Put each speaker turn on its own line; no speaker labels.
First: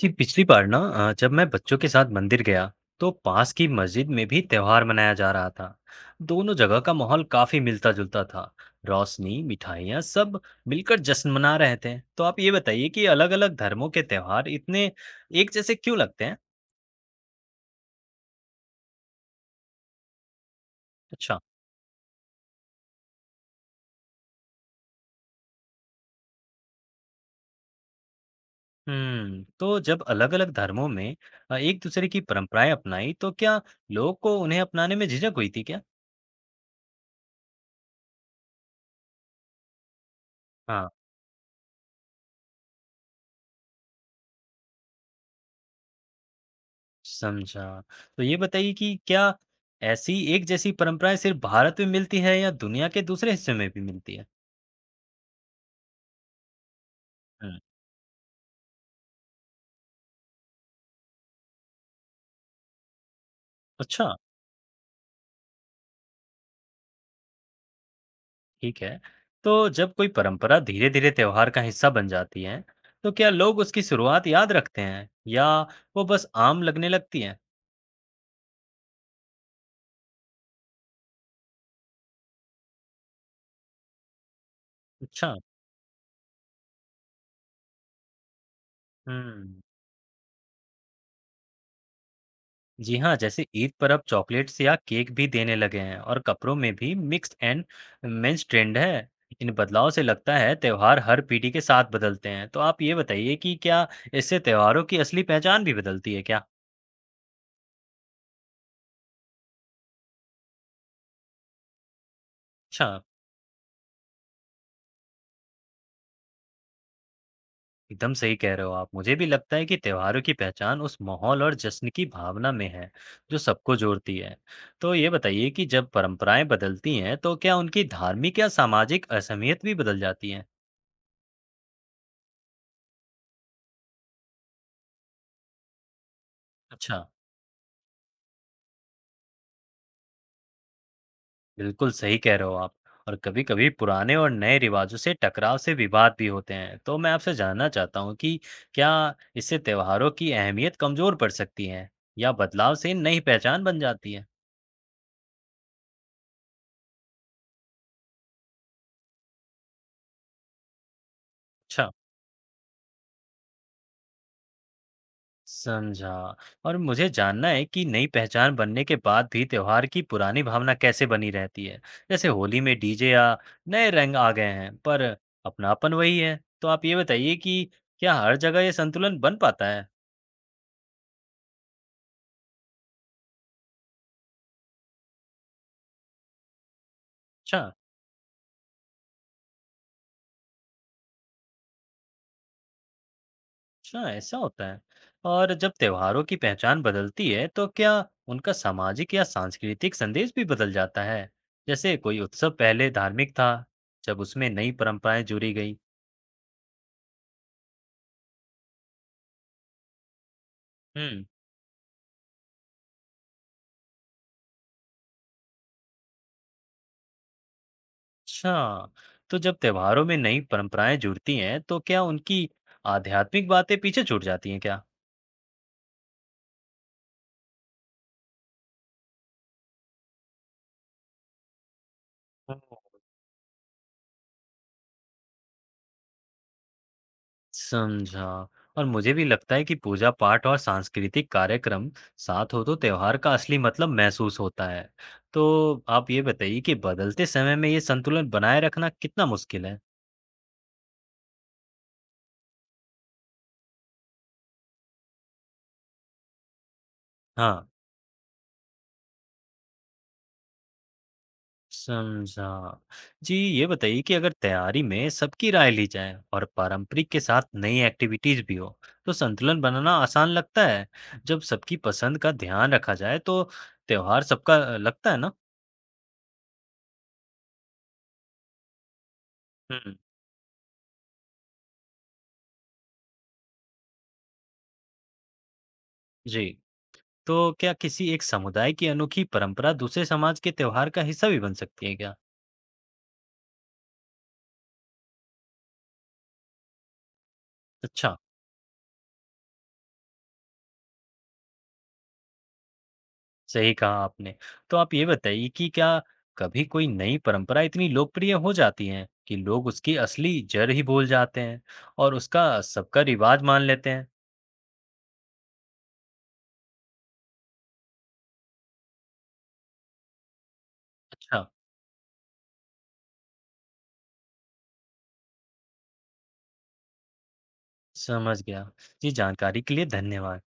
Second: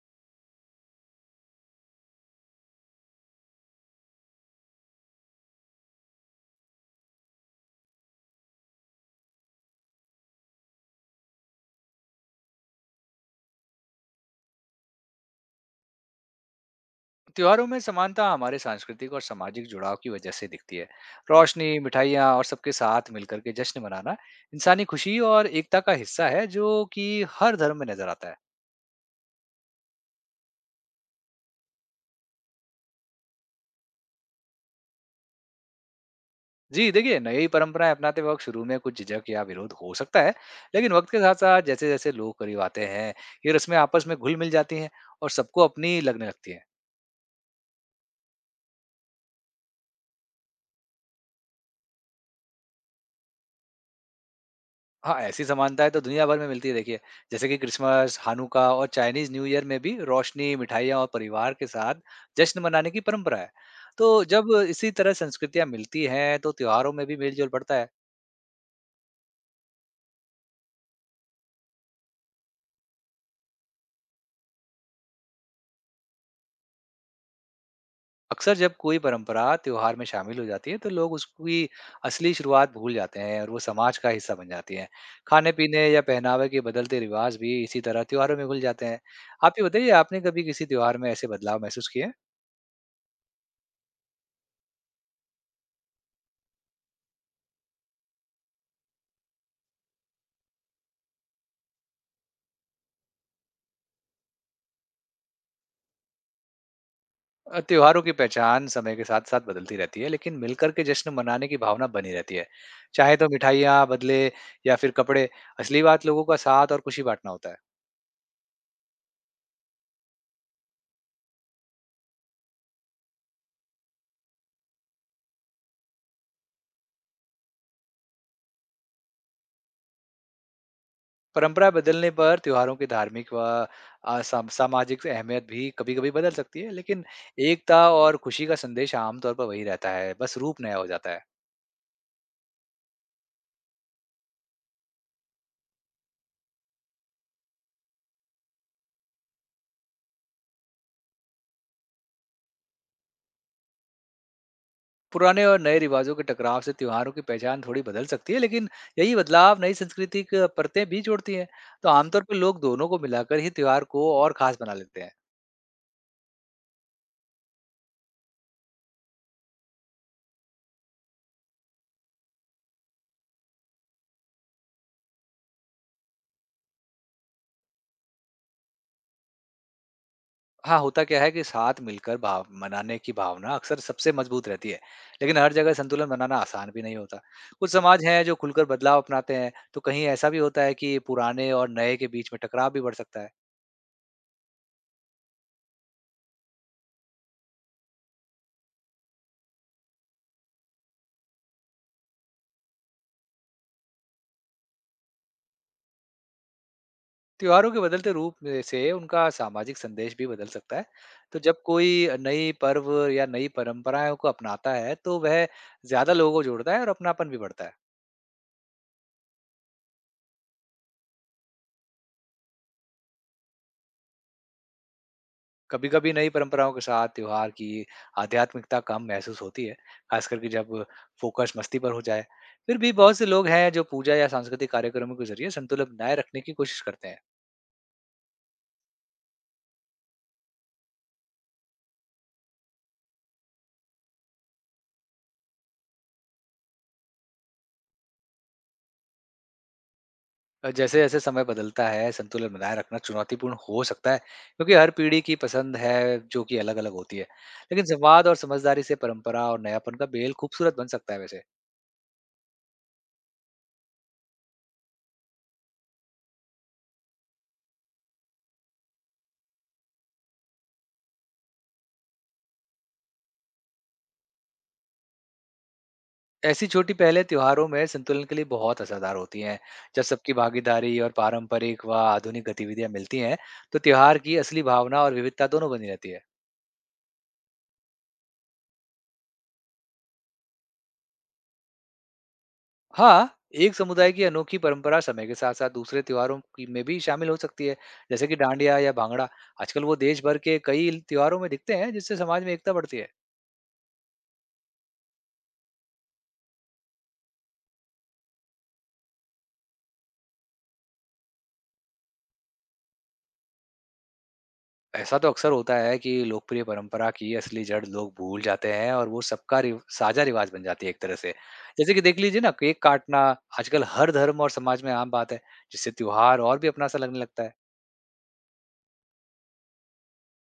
जी पिछली बार ना। जब मैं बच्चों के साथ मंदिर गया तो पास की मस्जिद में भी त्योहार मनाया जा रहा था। दोनों जगह का माहौल काफी मिलता जुलता था। रोशनी, मिठाइयाँ, सब मिलकर जश्न मना रहे थे। तो आप ये बताइए कि अलग अलग धर्मों के त्योहार इतने एक जैसे क्यों लगते हैं?
त्योहारों में समानता हमारे सांस्कृतिक और सामाजिक जुड़ाव की वजह से दिखती है।
अच्छा।
रोशनी मिठाइयाँ और सबके साथ मिलकर के जश्न मनाना इंसानी खुशी और एकता का हिस्सा है जो कि हर धर्म में नजर आता है।
हम्म, तो जब अलग अलग धर्मों में एक दूसरे की परंपराएं अपनाई तो क्या लोग को उन्हें अपनाने में झिझक हुई थी क्या?
जी देखिए, नई परंपराएं अपनाते वक्त शुरू में कुछ झिझक या विरोध हो सकता है,
हाँ।
लेकिन वक्त के साथ साथ जैसे जैसे लोग करीब आते हैं, ये रस्में आपस में घुल मिल जाती हैं और सबको अपनी लगने लगती हैं।
समझा। तो ये बताइए कि क्या ऐसी एक जैसी परंपराएँ सिर्फ़ भारत में मिलती है या दुनिया के दूसरे हिस्से में भी मिलती है?
हाँ, ऐसी समानताएँ तो दुनिया भर में मिलती है। देखिए, जैसे कि
हुँ।
क्रिसमस, हानुका और चाइनीज़ न्यू ईयर में भी रोशनी, मिठाइयाँ और परिवार के साथ जश्न मनाने की परंपरा है।
अच्छा।
तो जब इसी तरह संस्कृतियाँ मिलती हैं, तो त्योहारों में भी मेल-जोल बढ़ता है।
ठीक है। तो जब कोई परंपरा धीरे-धीरे त्योहार का हिस्सा बन जाती है, तो क्या लोग उसकी शुरुआत याद रखते हैं या वो बस आम लगने लगती है?
अक्सर जब कोई परंपरा त्योहार में शामिल हो जाती है, तो लोग उसकी असली शुरुआत भूल जाते हैं और वो समाज का हिस्सा बन जाती हैं।
अच्छा।
खाने-पीने या पहनावे के बदलते रिवाज भी इसी तरह त्योहारों में घुल जाते हैं। आप
हुँ।
ये बताइए, आपने कभी किसी त्योहार में ऐसे बदलाव महसूस किए?
जी हाँ, जैसे ईद पर अब चॉकलेट्स या केक भी देने लगे हैं और कपड़ों में भी मिक्स्ड एंड मेंस ट्रेंड है। इन बदलाव से लगता है त्योहार हर पीढ़ी के साथ बदलते हैं। तो आप ये बताइए कि क्या इससे त्योहारों की असली पहचान भी बदलती है क्या?
त्योहारों की पहचान समय के साथ साथ बदलती रहती है, लेकिन मिलकर के जश्न मनाने की भावना बनी रहती है।
अच्छा।
चाहे तो मिठाइयाँ बदले या फिर कपड़े, असली बात लोगों का साथ और खुशी बांटना होता है।
एकदम सही कह रहे हो आप। मुझे भी लगता है कि त्योहारों की पहचान उस माहौल और जश्न की भावना में है, जो सबको जोड़ती है। तो ये बताइए कि जब परंपराएं बदलती हैं, तो क्या उनकी धार्मिक या सामाजिक असहमियत भी बदल जाती है?
परंपरा बदलने पर त्योहारों की धार्मिक व सामाजिक अहमियत भी कभी कभी बदल सकती है,
अच्छा।
लेकिन एकता और खुशी का संदेश आमतौर पर वही रहता है। बस रूप नया हो जाता है।
बिल्कुल सही कह रहे हो आप। और कभी-कभी पुराने और नए रिवाजों से टकराव से विवाद भी होते हैं। तो मैं आपसे जानना चाहता हूँ कि क्या इससे त्योहारों की अहमियत कमजोर पड़ सकती है या बदलाव से नई पहचान बन जाती है?
पुराने और नए रिवाजों के टकराव से त्योहारों की पहचान थोड़ी बदल सकती है, लेकिन यही बदलाव नई सांस्कृतिक परतें भी जोड़ती हैं। तो
अच्छा।
आमतौर पर लोग दोनों को मिलाकर ही त्योहार को और खास बना लेते हैं।
समझा। और मुझे जानना है कि नई पहचान बनने के बाद भी त्योहार की पुरानी भावना कैसे बनी रहती है। जैसे होली में डीजे या नए रंग आ गए हैं पर अपनापन वही है। तो आप ये बताइए कि क्या हर जगह ये संतुलन बन पाता है?
हाँ, होता क्या है कि साथ मिलकर भाव मनाने की भावना अक्सर सबसे मजबूत रहती है, लेकिन हर जगह संतुलन बनाना आसान भी नहीं होता।
अच्छा।
कुछ समाज हैं जो खुलकर बदलाव अपनाते हैं, तो कहीं ऐसा भी होता है कि पुराने और नए के बीच में टकराव भी बढ़ सकता है।
अच्छा, ऐसा होता है। और जब त्योहारों की पहचान बदलती है तो क्या उनका सामाजिक या सांस्कृतिक संदेश भी बदल जाता है? जैसे कोई उत्सव पहले धार्मिक था, जब उसमें नई परंपराएं जुड़ी गई।
त्योहारों के बदलते रूप में से उनका सामाजिक संदेश भी बदल सकता है।
हम्म।
तो जब कोई नई पर्व या नई परंपराओं को अपनाता है, तो वह ज़्यादा लोगों को जोड़ता है और अपनापन भी बढ़ता है।
अच्छा। तो जब त्योहारों में नई परंपराएं जुड़ती हैं तो क्या उनकी आध्यात्मिक बातें पीछे छूट जाती हैं क्या?
कभी-कभी नई परंपराओं के साथ त्योहार की आध्यात्मिकता कम महसूस होती है, खास करके जब फोकस मस्ती पर हो जाए। फिर भी बहुत से लोग हैं जो पूजा या सांस्कृतिक कार्यक्रमों के ज़रिए संतुलन बनाए रखने की कोशिश करते हैं।
समझा। और मुझे भी लगता है कि पूजा पाठ और सांस्कृतिक कार्यक्रम साथ हो तो त्योहार का असली मतलब महसूस होता है। तो आप ये बताइए कि बदलते समय में ये संतुलन बनाए रखना कितना मुश्किल है?
जैसे-जैसे समय बदलता है, संतुलन बनाए रखना चुनौतीपूर्ण हो सकता है, क्योंकि हर पीढ़ी की पसंद है, जो कि अलग-अलग होती है।
हाँ।
लेकिन संवाद और समझदारी से परंपरा और नयापन का मेल खूबसूरत बन सकता है वैसे।
समझा। जी ये बताइए कि अगर तैयारी में सबकी राय ली जाए और पारंपरिक के साथ नई एक्टिविटीज भी हो तो संतुलन बनाना आसान लगता है। जब सबकी पसंद का ध्यान रखा जाए तो त्योहार सबका लगता है ना।
ऐसी छोटी पहलें त्योहारों में संतुलन के लिए बहुत असरदार होती हैं।
हम्म।
जब सबकी भागीदारी और पारंपरिक व आधुनिक गतिविधियाँ मिलती हैं, तो त्योहार की असली भावना और विविधता दोनों बनी रहती है।
जी, तो क्या किसी एक समुदाय की अनोखी परंपरा दूसरे समाज के त्योहार का हिस्सा भी बन सकती है क्या?
हाँ, एक समुदाय की अनोखी परंपरा समय के साथ-साथ दूसरे त्योहारों की में भी शामिल हो सकती है,
अच्छा,
जैसे कि डांडिया या भांगड़ा। आजकल वो देश भर के कई त्योहारों में दिखते हैं, जिससे समाज में एकता बढ़ती है।
सही कहा आपने। तो आप ये बताइए कि क्या कभी कोई नई परंपरा इतनी लोकप्रिय हो जाती है कि लोग उसकी असली जड़ ही भूल जाते हैं और उसका सबका रिवाज मान लेते हैं?
ऐसा तो अक्सर होता है कि लोकप्रिय परंपरा की असली जड़ लोग भूल जाते हैं और वो सबका रिव साझा रिवाज बन जाती है एक तरह से।
अच्छा,
जैसे कि देख लीजिए ना, केक काटना आजकल हर धर्म और समाज में आम बात है, जिससे त्योहार और भी अपना-सा लगने लगता है।
समझ गया। जी, जानकारी के लिए धन्यवाद।